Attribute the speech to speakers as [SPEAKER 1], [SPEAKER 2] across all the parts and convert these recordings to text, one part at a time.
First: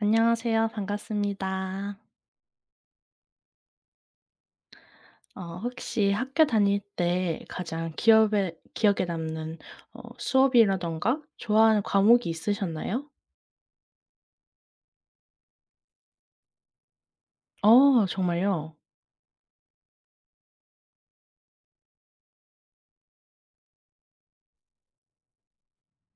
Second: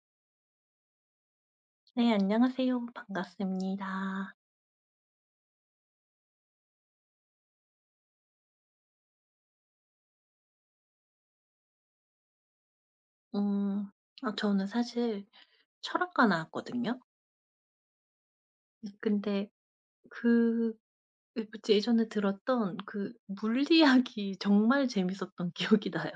[SPEAKER 1] 안녕하세요. 반갑습니다.
[SPEAKER 2] 네, 안녕하세요. 반갑습니다.
[SPEAKER 1] 혹시 학교 다닐 때 가장 기억에 남는 수업이라든가 좋아하는 과목이 있으셨나요?
[SPEAKER 2] 음, 저는 사실 철학과 나왔거든요.
[SPEAKER 1] 어 정말요?
[SPEAKER 2] 근데 그 예전에 들었던 그 물리학이 정말 재밌었던 기억이 나요.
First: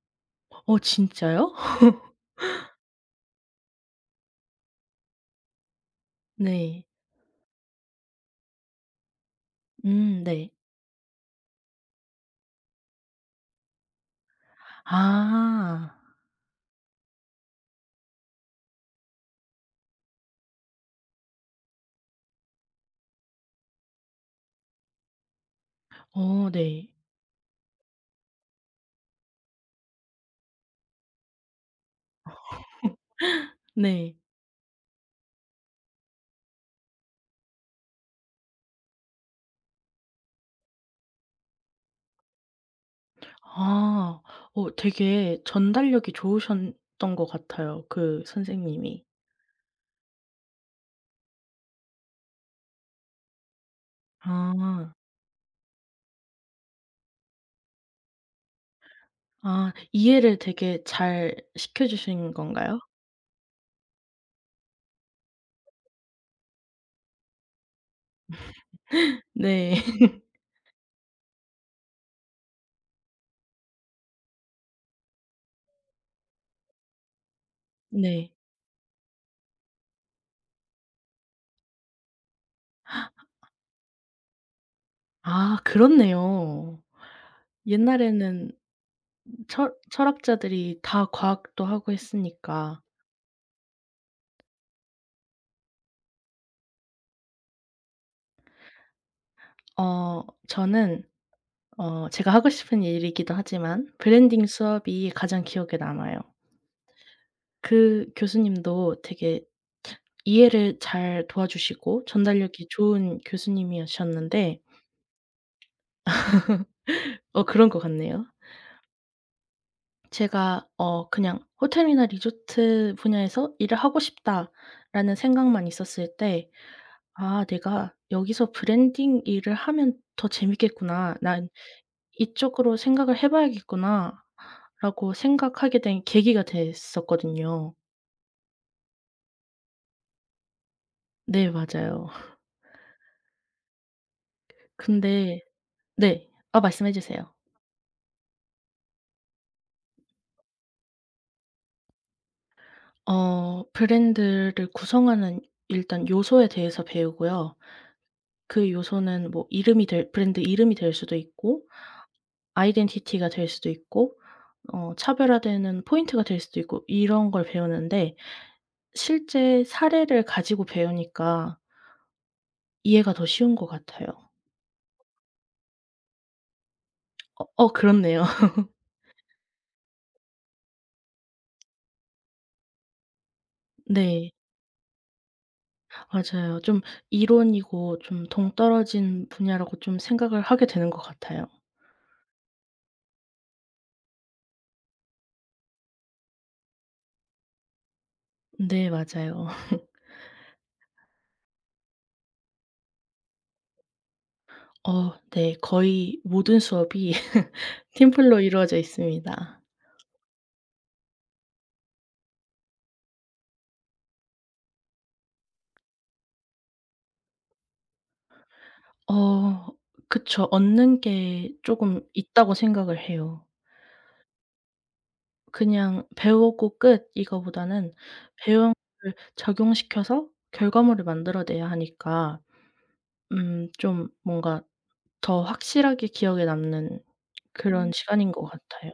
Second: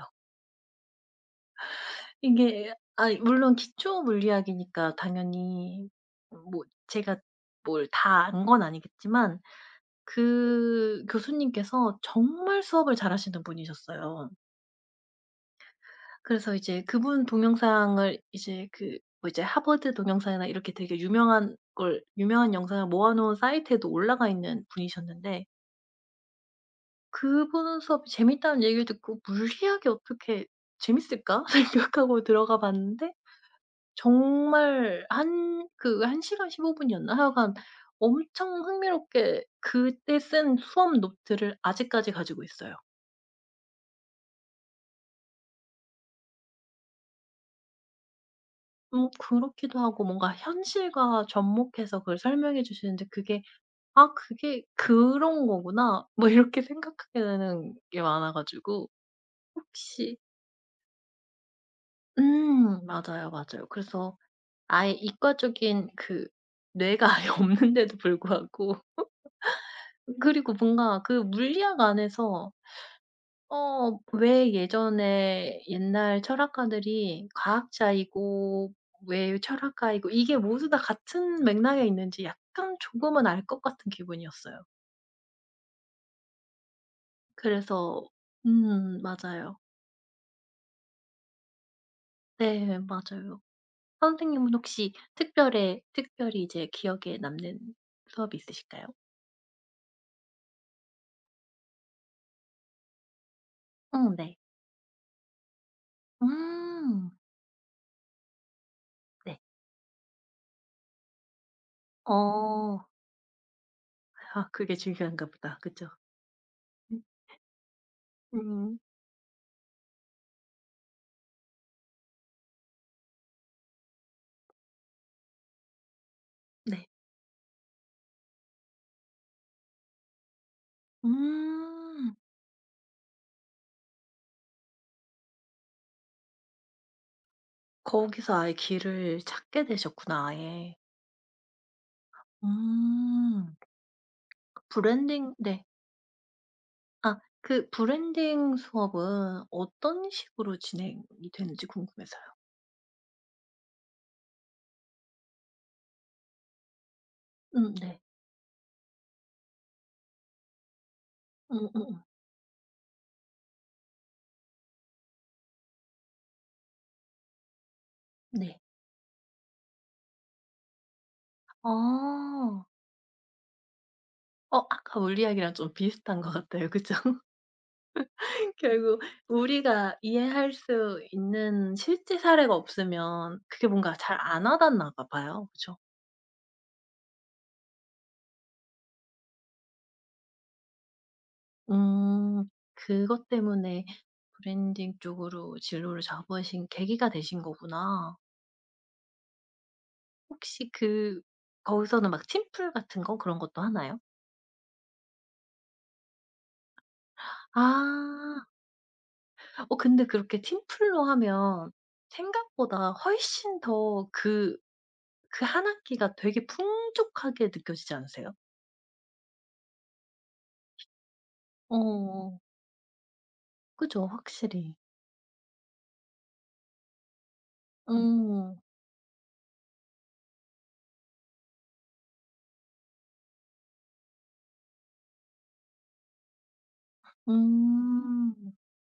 [SPEAKER 1] 어 진짜요?
[SPEAKER 2] 이게 물론 기초 물리학이니까 당연히 뭐
[SPEAKER 1] 네.
[SPEAKER 2] 제가 뭘 다 안 건 아니겠지만
[SPEAKER 1] 네.
[SPEAKER 2] 그 교수님께서 정말 수업을 잘하시는 분이셨어요.
[SPEAKER 1] 아.
[SPEAKER 2] 그래서 이제 그분 동영상을 이제 그 뭐 이제 하버드 동영상이나 이렇게 되게 유명한 걸 유명한 영상을 모아 놓은 사이트에도 올라가 있는 분이셨는데
[SPEAKER 1] 어 네.
[SPEAKER 2] 그분 수업이 재밌다는 얘기를 듣고 '무리하게 어떻게 재밌을까?' 생각하고 들어가 봤는데
[SPEAKER 1] 네.
[SPEAKER 2] 정말 한 그 1 시간 15 분이었나? 하여간 엄청 흥미롭게 그때 쓴 수업 노트를 아직까지 가지고 있어요.
[SPEAKER 1] 아. 어 되게 전달력이 좋으셨던 것 같아요, 그 선생님이.
[SPEAKER 2] 그렇기도 하고 뭔가 현실과 접목해서 그걸 설명해 주시는데 그게 '아 그게
[SPEAKER 1] 아.
[SPEAKER 2] 그런 거구나.' 뭐 이렇게 생각하게 되는 게 많아 가지고
[SPEAKER 1] 아
[SPEAKER 2] 혹시
[SPEAKER 1] 이해를 되게 잘 시켜 주신 건가요?
[SPEAKER 2] 맞아요, 맞아요. 그래서 아예 이과적인 그 뇌가 아예 없는데도 불구하고
[SPEAKER 1] 네.
[SPEAKER 2] 그리고 뭔가 그 물리학 안에서 왜 예전에 옛날 철학가들이
[SPEAKER 1] 네.
[SPEAKER 2] 과학자이고 왜 철학가이고 이게 모두 다 같은 맥락에 있는지 약간 조금은 알 것 같은 기분이었어요.
[SPEAKER 1] 아 그렇네요.
[SPEAKER 2] 그래서
[SPEAKER 1] 옛날에는
[SPEAKER 2] 맞아요.
[SPEAKER 1] 철 철학자들이 다 과학도 하고
[SPEAKER 2] 네,
[SPEAKER 1] 했으니까.
[SPEAKER 2] 맞아요. 선생님은 혹시 특별히 이제 기억에 남는 수업이 있으실까요?
[SPEAKER 1] 어 저는 제가 하고 싶은 일이기도 하지만
[SPEAKER 2] 응, 네.
[SPEAKER 1] 브랜딩 수업이 가장 기억에 남아요.
[SPEAKER 2] 음.
[SPEAKER 1] 그 교수님도
[SPEAKER 2] 네.
[SPEAKER 1] 되게 이해를 잘 도와주시고 전달력이
[SPEAKER 2] 어.
[SPEAKER 1] 좋은
[SPEAKER 2] 아,
[SPEAKER 1] 교수님이셨는데
[SPEAKER 2] 그게 중요한가 보다. 그죠? 음.
[SPEAKER 1] 어 그런 것 같네요.
[SPEAKER 2] 음.
[SPEAKER 1] 제가 그냥 '호텔이나 리조트 분야에서 일을 하고 싶다.'라는 생각만 있었을 때
[SPEAKER 2] 네.
[SPEAKER 1] '아 내가 여기서 브랜딩 일을 하면 더 재밌겠구나. 난
[SPEAKER 2] 음.
[SPEAKER 1] 이쪽으로 생각을 해 봐야겠구나.'라고 생각하게 된 계기가 됐었거든요.
[SPEAKER 2] 거기서 아예 길을 찾게 되셨구나 아예.
[SPEAKER 1] 네 맞아요.
[SPEAKER 2] 음. 브랜딩
[SPEAKER 1] 근데
[SPEAKER 2] 네.
[SPEAKER 1] 네. 아 말씀해
[SPEAKER 2] 아,
[SPEAKER 1] 주세요.
[SPEAKER 2] 그 브랜딩 수업은 어떤 식으로 진행이 되는지 궁금해서요.
[SPEAKER 1] 브랜드를 구성하는 일단 요소에 대해서 배우고요.
[SPEAKER 2] 음, 네.
[SPEAKER 1] 그 요소는 뭐 이름이 될 브랜드 이름이 될 수도 있고
[SPEAKER 2] 음음음.
[SPEAKER 1] 아이덴티티가 될 수도 있고 차별화되는 포인트가 될 수도 있고 이런 걸 배우는데
[SPEAKER 2] 네.
[SPEAKER 1] 실제 사례를 가지고 배우니까
[SPEAKER 2] 아.
[SPEAKER 1] 이해가 더 쉬운 것 같아요.
[SPEAKER 2] 어, 아까 물리학이랑 좀 비슷한 것 같아요. 그죠?
[SPEAKER 1] 어 그렇네요.
[SPEAKER 2] 결국 우리가 이해할 수 있는 실제 사례가 없으면 그게 뭔가 잘
[SPEAKER 1] 네.
[SPEAKER 2] 안 와닿나 봐 봐요. 그죠?
[SPEAKER 1] 맞아요. 좀 이론이고 좀 동떨어진 분야라고 좀 생각을 하게 되는 것 같아요.
[SPEAKER 2] 음. 그것 때문에 브랜딩 쪽으로 진로를 잡으신 계기가 되신 거구나.
[SPEAKER 1] 네 맞아요.
[SPEAKER 2] 혹시 그 거기서는 막 팀플 같은 거 그런 것도 하나요?
[SPEAKER 1] 어 네. 거의 모든 수업이 팀플로
[SPEAKER 2] 아.
[SPEAKER 1] 이루어져 있습니다.
[SPEAKER 2] 어, 근데 그렇게 팀플로 하면 생각보다 훨씬 더그 그 한 학기가 되게 풍족하게 느껴지지 않으세요?
[SPEAKER 1] 어 그쵸. 얻는 게 조금
[SPEAKER 2] 어.
[SPEAKER 1] 있다고 생각을 해요.
[SPEAKER 2] 그죠. 확실히.
[SPEAKER 1] 그냥 배우고 끝 이거보다는
[SPEAKER 2] 음.
[SPEAKER 1] 배운 걸 적용시켜서 결과물을 만들어내야 하니까 좀 뭔가 더 확실하게 기억에 남는 그런 시간인
[SPEAKER 2] 음.
[SPEAKER 1] 것
[SPEAKER 2] 음.
[SPEAKER 1] 같아요.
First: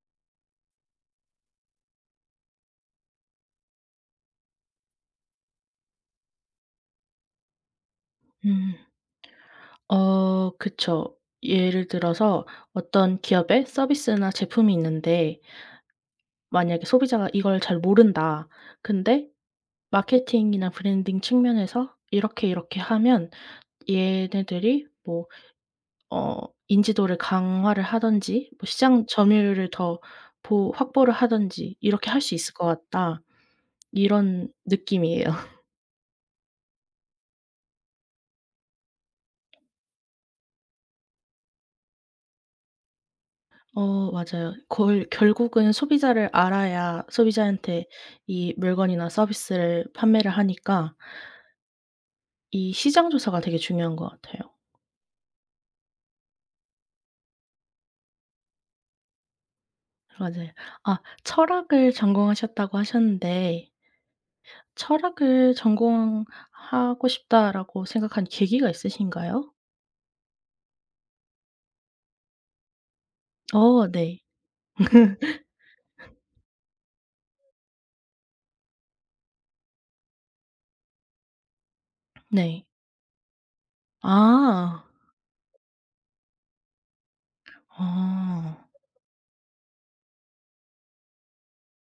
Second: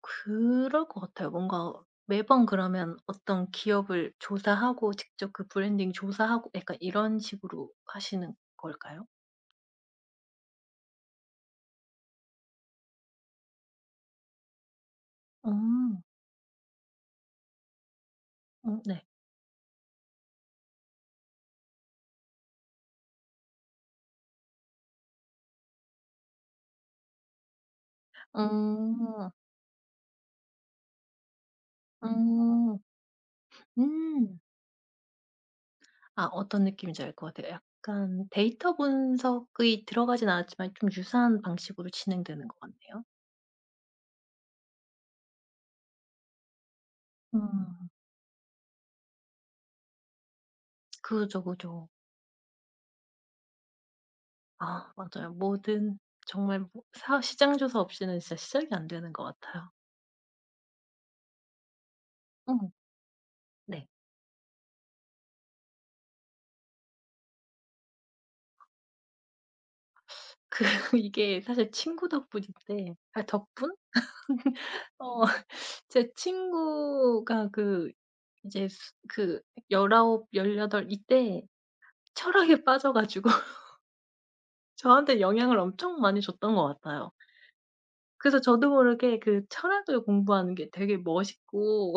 [SPEAKER 2] 그럴 것 같아요. 뭔가 매번 그러면 어떤 기업을 조사하고 직접 그 브랜딩 조사하고 약간 이런 식으로 하시는
[SPEAKER 1] 음.
[SPEAKER 2] 걸까요?
[SPEAKER 1] 어 그쵸. 예를 들어서 어떤 기업의 서비스나 제품이 있는데
[SPEAKER 2] 음.
[SPEAKER 1] 만약에 소비자가 "이걸 잘 모른다."
[SPEAKER 2] 음. 네.
[SPEAKER 1] 근데 마케팅이나 브랜딩 측면에서 "이렇게, 이렇게 하면 얘네들이 뭐 어 인지도를 강화를 하든지 뭐 시장
[SPEAKER 2] 음.
[SPEAKER 1] 점유율을 더 보 확보를 하든지 이렇게 할 수 있을 것
[SPEAKER 2] 음.
[SPEAKER 1] 같다.
[SPEAKER 2] 음.
[SPEAKER 1] 이런 느낌이에요.
[SPEAKER 2] 아, 어떤 느낌인지 알 것 같아요. 약간 데이터 분석이 들어가진 않았지만 좀 유사한 방식으로 진행되는 것 같네요.
[SPEAKER 1] 어 맞아요. 거 결국은 소비자를 알아야 소비자한테
[SPEAKER 2] 음.
[SPEAKER 1] 이 물건이나 서비스를 판매를 하니까
[SPEAKER 2] 그죠, 그죠.
[SPEAKER 1] 이 시장 조사가 되게 중요한 것 같아요.
[SPEAKER 2] 아, 맞아요. 뭐든 정말 뭐 사 시장 조사 없이는 진짜 시작이 안 되는 것 같아요.
[SPEAKER 1] 맞아요. 아 철학을
[SPEAKER 2] 음,
[SPEAKER 1] 전공하셨다고 하셨는데
[SPEAKER 2] 네.
[SPEAKER 1] 철학을 전공하고 싶다라고 생각한 계기가 있으신가요?
[SPEAKER 2] 그 이게 사실 친구 덕분인데 아, 덕분?
[SPEAKER 1] 어 네.
[SPEAKER 2] 어 제 친구가 그 이제 수 그 19, 18 이때 철학에
[SPEAKER 1] 네.
[SPEAKER 2] 빠져 가지고
[SPEAKER 1] 아.
[SPEAKER 2] 저한테 영향을 엄청 많이 줬던 것 같아요. 그래서
[SPEAKER 1] 아.
[SPEAKER 2] 저도 모르게 그 철학을 공부하는 게 되게 멋있고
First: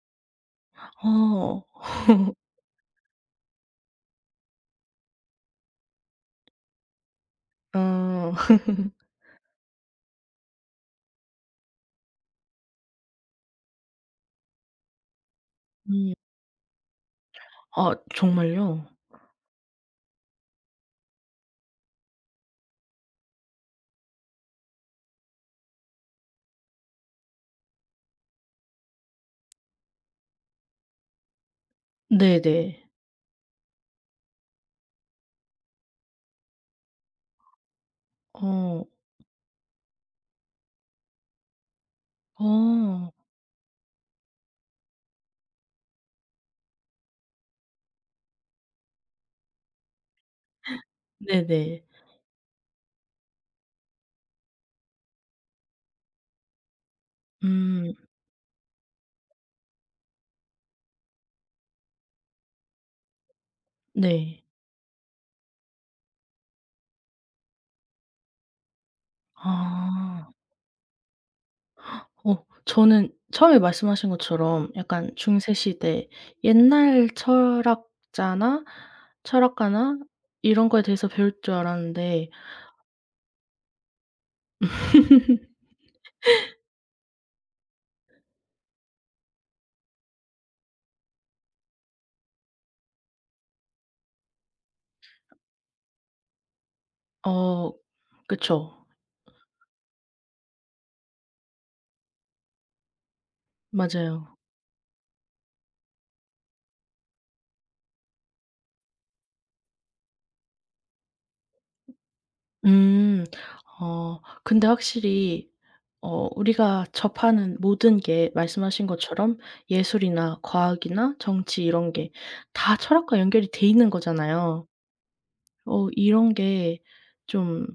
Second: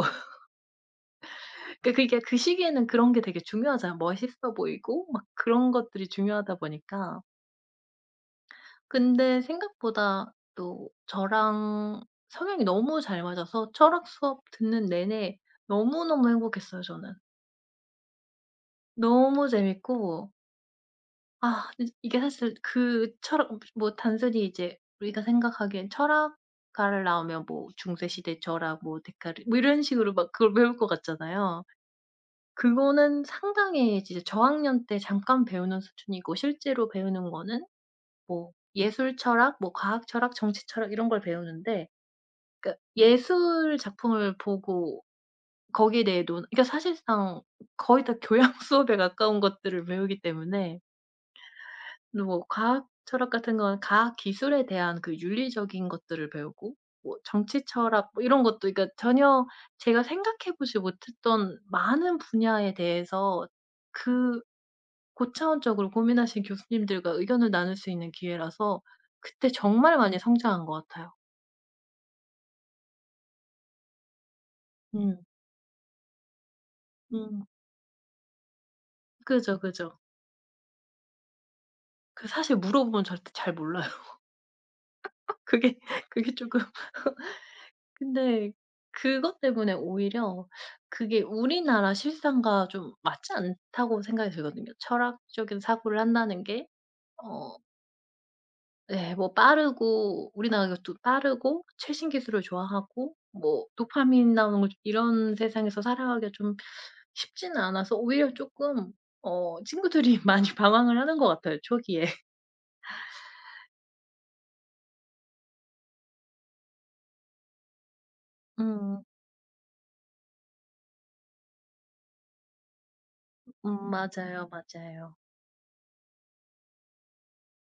[SPEAKER 1] 어.
[SPEAKER 2] 그게 그 시기에는 그런 게 되게 중요하잖아요. 멋있어 보이고 막 그런 것들이 중요하다 보니까.
[SPEAKER 1] 어.
[SPEAKER 2] 근데 생각보다 또 저랑 성향이 너무 잘 맞아서 철학 수업 듣는 내내
[SPEAKER 1] 음.
[SPEAKER 2] 너무너무 행복했어요 저는.
[SPEAKER 1] 아 정말요?
[SPEAKER 2] 너무 재밌고 아 이 이게 사실 그 철학 뭐 단순히 이제 우리가 생각하기엔 철학가를 나오면 뭐 중세 시대 철학 뭐 데카르 뭐 이런 식으로 막 그걸 배울 것 같잖아요.
[SPEAKER 1] 네네.
[SPEAKER 2] 그거는 상당히 진짜 저학년 때 잠깐 배우는 수준이고 실제로 배우는 거는 뭐
[SPEAKER 1] 어.
[SPEAKER 2] 예술 철학, 뭐 과학 철학, 정치 철학 이런 걸 배우는데 그러니까
[SPEAKER 1] 어.
[SPEAKER 2] 예술 작품을 보고 거기에 대해 논 그러니까 사실상 거의 다 교양 수업에 가까운 것들을 배우기 때문에
[SPEAKER 1] 네네.
[SPEAKER 2] 뭐 과학 철학 같은 건 과학 기술에 대한 그 윤리적인 것들을 배우고 뭐 정치
[SPEAKER 1] 음
[SPEAKER 2] 철학 뭐 이런 것도 그러니까 전혀 제가 생각해 보지 못했던 많은 분야에 대해서 그
[SPEAKER 1] 네.
[SPEAKER 2] 고차원적으로 고민하신 교수님들과 의견을 나눌 수 있는 기회라서 그때 정말 많이
[SPEAKER 1] 아.
[SPEAKER 2] 성장한 것 같아요.
[SPEAKER 1] 어 저는 처음에 말씀하신 것처럼 약간
[SPEAKER 2] 음.
[SPEAKER 1] 중세 시대 옛날
[SPEAKER 2] 음.
[SPEAKER 1] 철학자나
[SPEAKER 2] 그죠, 그죠.
[SPEAKER 1] 철학가나 이런 거에 대해서 배울 줄 알았는데
[SPEAKER 2] 사실 물어보면 절대 잘 몰라요. 그게 그게 쪼끔 근데 그것 때문에 오히려 그게 우리나라 실상과 좀 맞지 않다고 생각이 들거든요. 철학적인 사고를 한다는 게 어
[SPEAKER 1] 어 그쵸.
[SPEAKER 2] 예, 뭐 빠르고 우리나라가 또 빠르고 최신 기술을 좋아하고 뭐 도파민
[SPEAKER 1] 맞아요.
[SPEAKER 2] 나오는 거 이런 세상에서 살아가기가 좀 쉽지는 않아서 오히려 쪼끔 친구들이 많이 방황을 하는 것 같아요 초기에.
[SPEAKER 1] 음. 어 근데 확실히 우리가 접하는 모든 게 말씀하신
[SPEAKER 2] 음.
[SPEAKER 1] 것처럼 예술이나 과학이나 정치 이런 게 다 철학과 연결이 돼
[SPEAKER 2] 음,
[SPEAKER 1] 있는
[SPEAKER 2] 맞아요,
[SPEAKER 1] 거잖아요.
[SPEAKER 2] 맞아요.
[SPEAKER 1] 어 이런 게 좀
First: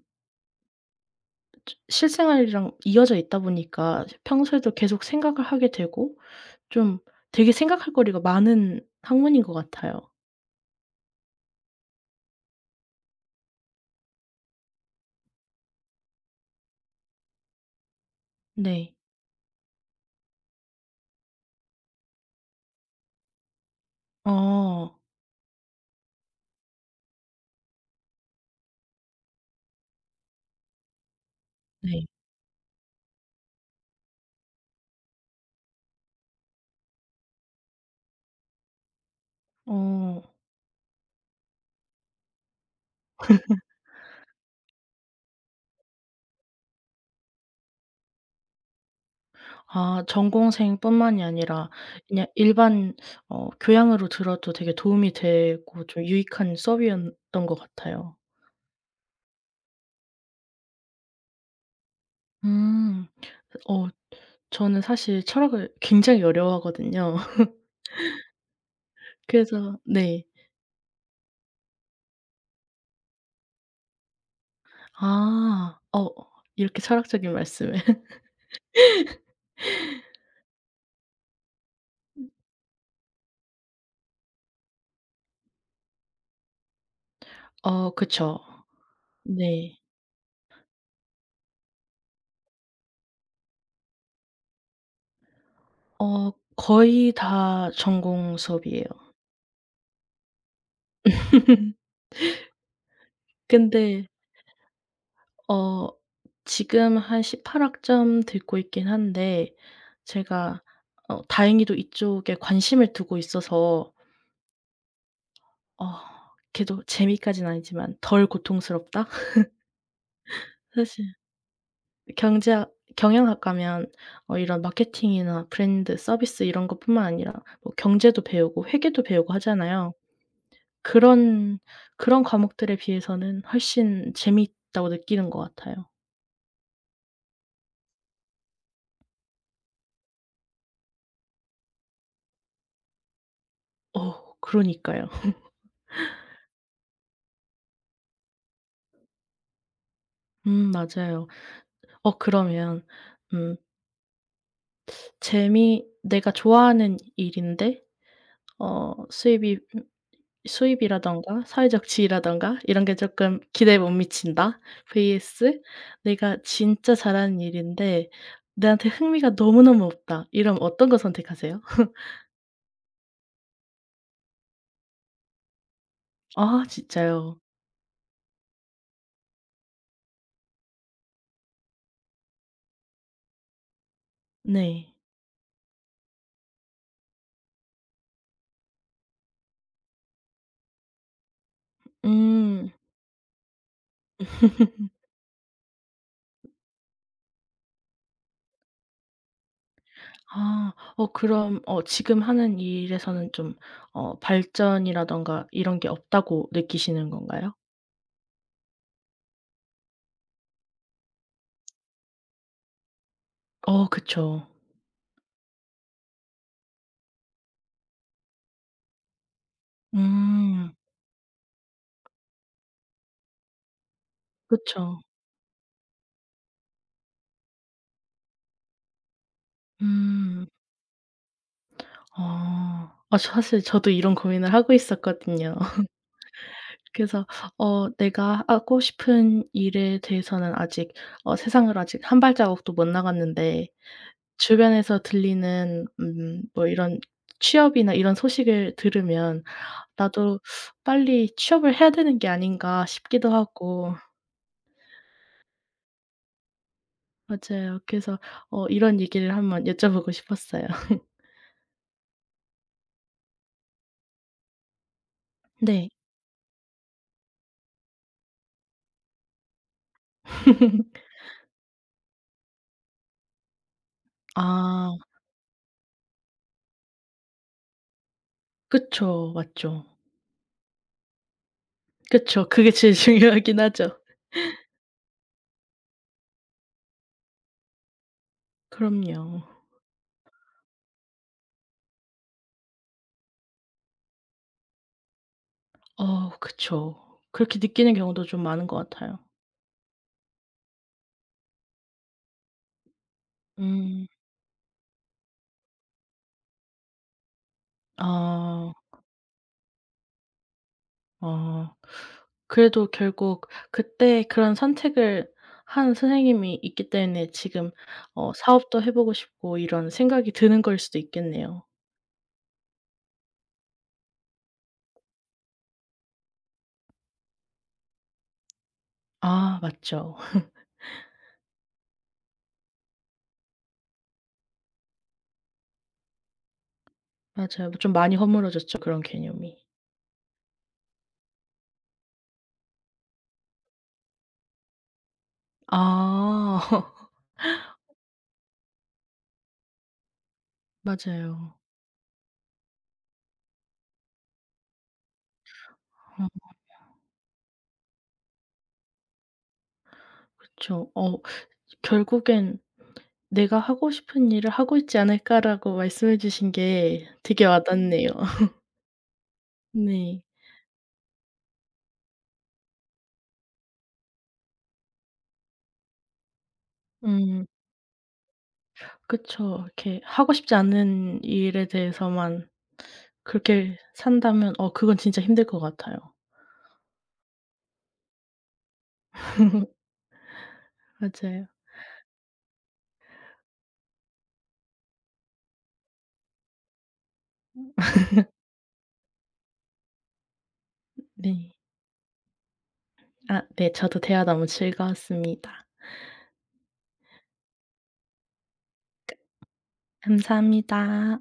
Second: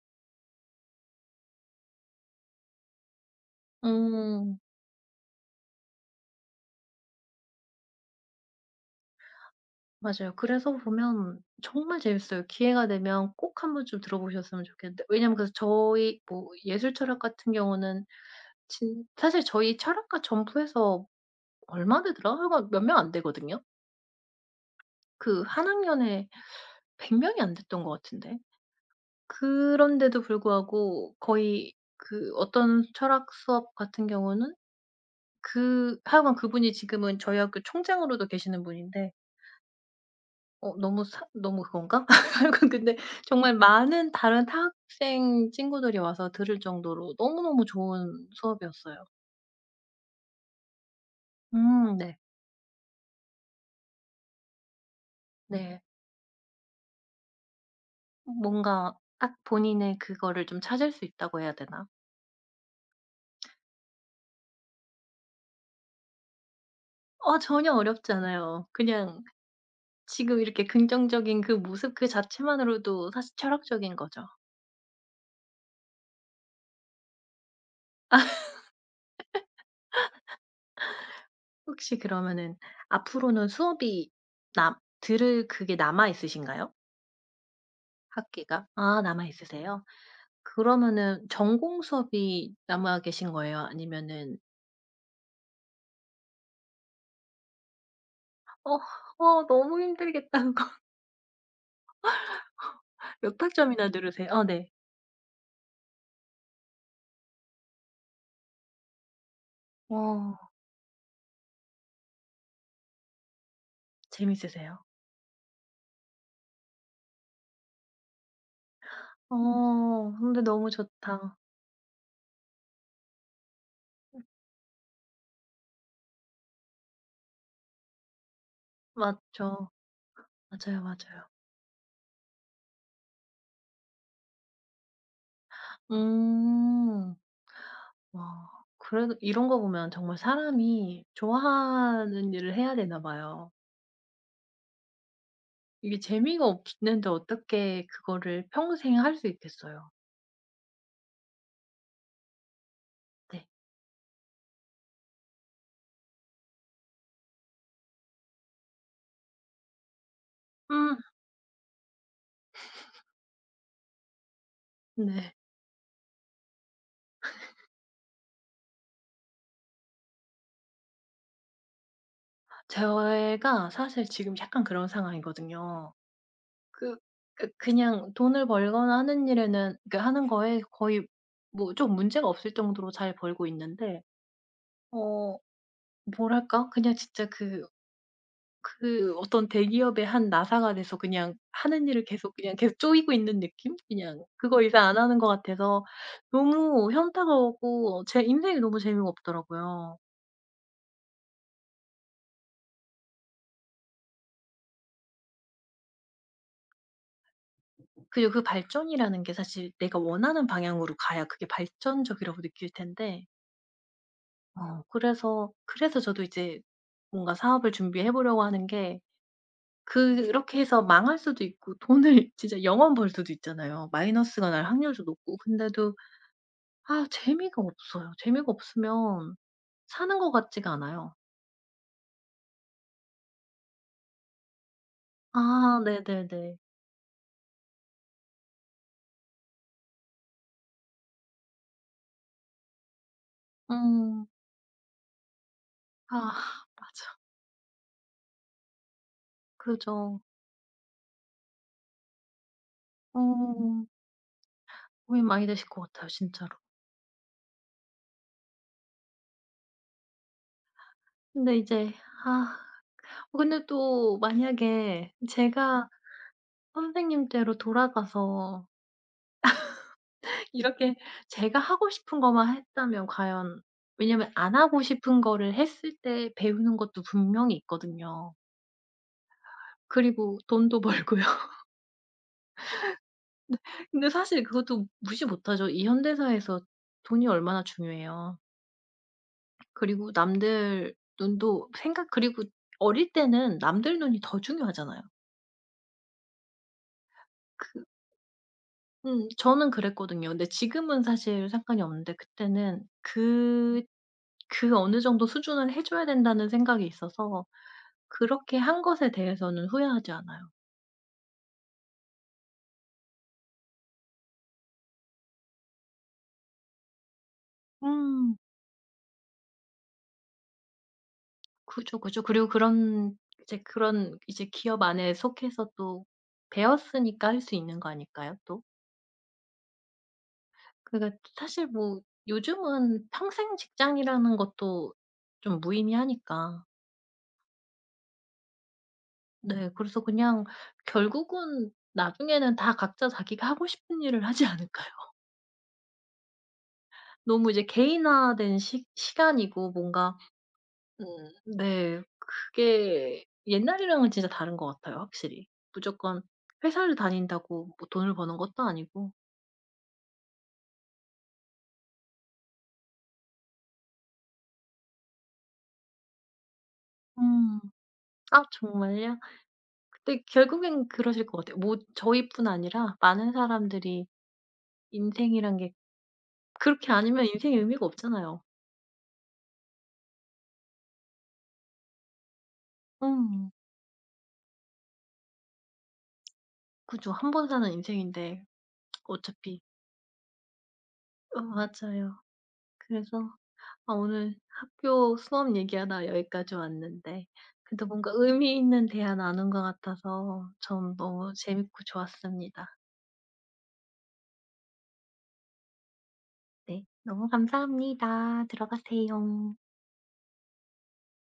[SPEAKER 1] 실생활이랑 이어져 있다 보니까
[SPEAKER 2] 음,
[SPEAKER 1] 평소에도 계속 생각을 하게 되고 좀 되게 생각할 거리가 많은 학문인 것 같아요.
[SPEAKER 2] 맞아요. 그래서 보면 정말 재밌어요. 기회가 되면 꼭 한 번쯤 들어보셨으면 좋겠는데 왜냐면 그래서 저희 뭐 예술 철학 같은 경우는
[SPEAKER 1] 네.
[SPEAKER 2] 진 사실 저희 철학과 전부에서 얼마 되더라? 하여간 몇 명 안 되거든요.
[SPEAKER 1] 어.
[SPEAKER 2] 그 한 학년에 100 명이 안 됐던 것 같은데. 그런데도 불구하고 거의
[SPEAKER 1] 네.
[SPEAKER 2] 그 어떤 철학 수업 같은 경우는 그 하여간 그분이 지금은 저희 학교 총장으로도 계시는 분인데
[SPEAKER 1] 어.
[SPEAKER 2] 너무 그건가? 하여간 근데 정말 많은 다른 타학생 친구들이 와서 들을 정도로 너무너무 좋은 수업이었어요.
[SPEAKER 1] 아 전공생뿐만이 아니라
[SPEAKER 2] 음, 네.
[SPEAKER 1] 그냥 일반 교양으로 들어도 되게 도움이
[SPEAKER 2] 네.
[SPEAKER 1] 되고 좀 유익한 수업이었던 것 같아요.
[SPEAKER 2] 뭔가 딱 본인의 그거를 좀 찾을 수 있다고 해야 되나?
[SPEAKER 1] 음. 어 저는 사실 철학을 굉장히 어려워하거든요.
[SPEAKER 2] 어, 전혀 어렵지 않아요. 그냥
[SPEAKER 1] 그래서 네.
[SPEAKER 2] 지금 이렇게 긍정적인 그 모습 그 자체만으로도 사실 철학적인 거죠.
[SPEAKER 1] 아. 어 이렇게 철학적인 말씀을.
[SPEAKER 2] 아, 혹시 그러면은 앞으로는 수업이 남 들을 그게 남아 있으신가요?
[SPEAKER 1] 어 그쵸.
[SPEAKER 2] 학기가? 아, 남아
[SPEAKER 1] 네.
[SPEAKER 2] 있으세요? 그러면은 전공 수업이 남아 계신 거예요? 아니면은
[SPEAKER 1] 어 거의 다 전공
[SPEAKER 2] 어
[SPEAKER 1] 수업이에요.
[SPEAKER 2] 너무 힘들겠다 그거. 몇 학점이나
[SPEAKER 1] 근데
[SPEAKER 2] 들으세요? 어, 네.
[SPEAKER 1] 어 지금 한 18 학점 듣고 있긴 한데
[SPEAKER 2] 어,
[SPEAKER 1] 제가 다행히도 이쪽에 관심을 두고 있어서
[SPEAKER 2] 재밌으세요?
[SPEAKER 1] 어 그래도 재미까지는 아니지만 덜 고통스럽다?
[SPEAKER 2] 어, 근데 너무
[SPEAKER 1] 사실
[SPEAKER 2] 좋다.
[SPEAKER 1] 경제학 경영학 가면 이런 마케팅이나 브랜드, 서비스 이런 것뿐만 아니라 뭐 경제도 배우고 회계도 배우고
[SPEAKER 2] 맞죠.
[SPEAKER 1] 하잖아요.
[SPEAKER 2] 맞아요, 맞아요.
[SPEAKER 1] 그런 그런 과목들에 비해서는 훨씬 재미있다고 느끼는 것 같아요.
[SPEAKER 2] 음. 와, 그래도 이런 거 보면 정말 사람이 좋아하는 일을 해야 되나 봐요.
[SPEAKER 1] 어 그러니까요.
[SPEAKER 2] 이게 재미가 없는데 어떻게 그거를 평생 할 수 있겠어요.
[SPEAKER 1] 맞아요. 어 그러면
[SPEAKER 2] 네.
[SPEAKER 1] 음 재미 내가 좋아하는 일인데 수입이
[SPEAKER 2] 음.
[SPEAKER 1] 수입이라든가 사회적 지위라든가 이런 게 쪼끔 기대에 못 미친다.
[SPEAKER 2] 네.
[SPEAKER 1] vs 내가 진짜 잘하는 일인데 나한테 흥미가 너무너무 없다. 이러면 어떤 거 선택하세요?
[SPEAKER 2] 제가 사실 지금 약간 그런 상황이거든요.
[SPEAKER 1] 아
[SPEAKER 2] 그
[SPEAKER 1] 진짜요?
[SPEAKER 2] 그냥 돈을 벌거나 하는 일에는 그 하는 거에 거의 뭐 좀 문제가 없을 정도로 잘 벌고 있는데
[SPEAKER 1] 네.
[SPEAKER 2] 어 뭐랄까? 그냥 진짜 그 어떤 대기업의 한 나사가 돼서 그냥 하는 일을 계속 그냥
[SPEAKER 1] 음.
[SPEAKER 2] 계속 쪼이고 있는 느낌? 그냥 그거 이상 안 하는 것 같아서 너무 현타가 오고 제 인생이 너무 재미가 없더라고요.
[SPEAKER 1] 아. 그럼 어 지금 하는 일에서는 좀 발전이라든가 이런 게 없다고 느끼시는 건가요?
[SPEAKER 2] 그리고 그 발전이라는 게 사실 내가 원하는 방향으로 가야 그게 발전적이라고 느낄 텐데
[SPEAKER 1] 어 그쵸.
[SPEAKER 2] 그래서 저도 이제 뭔가 사업을 준비해 보려고 하는 게 그렇게
[SPEAKER 1] 음.
[SPEAKER 2] 해서 망할 수도 있고 돈을 진짜 0원 벌 수도 있잖아요. 마이너스가 날
[SPEAKER 1] 그쵸.
[SPEAKER 2] 확률도 높고. 근데도 아, 재미가 없어요. 재미가 없으면 사는 것
[SPEAKER 1] 음.
[SPEAKER 2] 같지가 않아요.
[SPEAKER 1] 아. 아 사실 저도 이런 고민을 하고
[SPEAKER 2] 아,
[SPEAKER 1] 있었거든요.
[SPEAKER 2] 네네네.
[SPEAKER 1] 그래서 내가 하고 싶은 일에 대해서는 아직 세상을 아직 한 발자국도 못 나갔는데
[SPEAKER 2] 음.
[SPEAKER 1] 주변에서 들리는
[SPEAKER 2] 아
[SPEAKER 1] 뭐 이런
[SPEAKER 2] 맞아.
[SPEAKER 1] 취업이나 이런 소식을 들으면
[SPEAKER 2] 그죠.
[SPEAKER 1] '나도 빨리 취업을 해야 되는 게 아닌가.' 싶기도
[SPEAKER 2] 어,
[SPEAKER 1] 하고.
[SPEAKER 2] 고민 많이 되실 것 같아요 진짜로.
[SPEAKER 1] 맞아요. 그래서 이런 얘기를 한번 여쭤보고 싶었어요.
[SPEAKER 2] 근데 이제 아 근데 또 만약에
[SPEAKER 1] 네.
[SPEAKER 2] 제가 선생님 때로 돌아가서 이렇게 제가 하고 싶은 것만 했다면 과연 왜냐면 안 하고
[SPEAKER 1] 아.
[SPEAKER 2] 싶은 거를 했을 때 배우는 것도 분명히 있거든요.
[SPEAKER 1] 그쵸. 맞죠.
[SPEAKER 2] 그리고 돈도 벌고요.
[SPEAKER 1] 그쵸. 그게 제일 중요하긴 하죠.
[SPEAKER 2] 근데 사실 그것도 무시 못하죠. 이 현대사에서 돈이 얼마나 중요해요.
[SPEAKER 1] 그럼요.
[SPEAKER 2] 그리고 남들 눈도 생각 그리고 어릴 때는 남들 눈이 더 중요하잖아요.
[SPEAKER 1] 어 그쵸. 그렇게 느끼는
[SPEAKER 2] 그
[SPEAKER 1] 경우도 좀 많은 것 같아요.
[SPEAKER 2] 저는 그랬거든요. 근데 지금은 사실 상관이 없는데 그때는 그
[SPEAKER 1] 음.
[SPEAKER 2] 그 어느 정도 수준을 해 줘야 된다는 생각이 있어서 그렇게
[SPEAKER 1] 아.
[SPEAKER 2] 한 것에 대해서는 후회하지 않아요.
[SPEAKER 1] 아. 그래도 결국 그때 그런 선택을 한 선생님이 있기 때문에 지금
[SPEAKER 2] 음.
[SPEAKER 1] 사업도 해 보고 싶고 이런 생각이 드는 거일 수도 있겠네요.
[SPEAKER 2] 그죠, 그죠. 그리고 그런 이제 기업 안에 속해서 또 배웠으니까 할 수 있는 거 아닐까요 또?
[SPEAKER 1] 아 맞죠.
[SPEAKER 2] 그러니까 사실 뭐 요즘은 평생 직장이라는 것도 좀 무의미하니까.
[SPEAKER 1] 맞아요. 좀 많이 허물어졌죠, 그런 개념이.
[SPEAKER 2] 네. 그래서 그냥 결국은 나중에는 다 각자 자기가 하고 싶은 일을 하지 않을까요?
[SPEAKER 1] 아.
[SPEAKER 2] 너무 이제 개인화된 시 시간이고 뭔가 음,
[SPEAKER 1] 맞아요.
[SPEAKER 2] 네. 그게 옛날이랑은 진짜 다른 것 같아요 확실히. 무조건
[SPEAKER 1] 어
[SPEAKER 2] 회사를 다닌다고 뭐 돈을 버는 것도 아니고.
[SPEAKER 1] 그쵸. 어 결국엔 '내가 하고 싶은 일을 하고 있지 않을까.'라고 말씀해 주신 게 되게
[SPEAKER 2] 음.
[SPEAKER 1] 와 닿네요.
[SPEAKER 2] 아, 정말요? 근데
[SPEAKER 1] 네.
[SPEAKER 2] 결국엔 그러실 것 같아요. 뭐 저희뿐 아니라 많은 사람들이 인생이란 게 그렇게 아니면
[SPEAKER 1] 음
[SPEAKER 2] 인생의 의미가 없잖아요.
[SPEAKER 1] 그쵸. 이렇게 하고 싶지 않은 일에 대해서만
[SPEAKER 2] 음.
[SPEAKER 1] 그렇게 산다면 어 그건 진짜 힘들 것 같아요.
[SPEAKER 2] 그죠. 한 번 사는 인생인데 어차피 어,
[SPEAKER 1] 맞아요.
[SPEAKER 2] 맞아요. 그래서 오늘 학교 수업 얘기하다 여기까지 왔는데 그래도 뭔가 의미 있는 대화 나눈 것 같아서 전 너무
[SPEAKER 1] 네.
[SPEAKER 2] 재밌고 좋았습니다.
[SPEAKER 1] 아 네. 저도 대화 너무 즐거웠습니다.
[SPEAKER 2] 네. 너무 감사합니다. 들어가세요.
[SPEAKER 1] 감사합니다.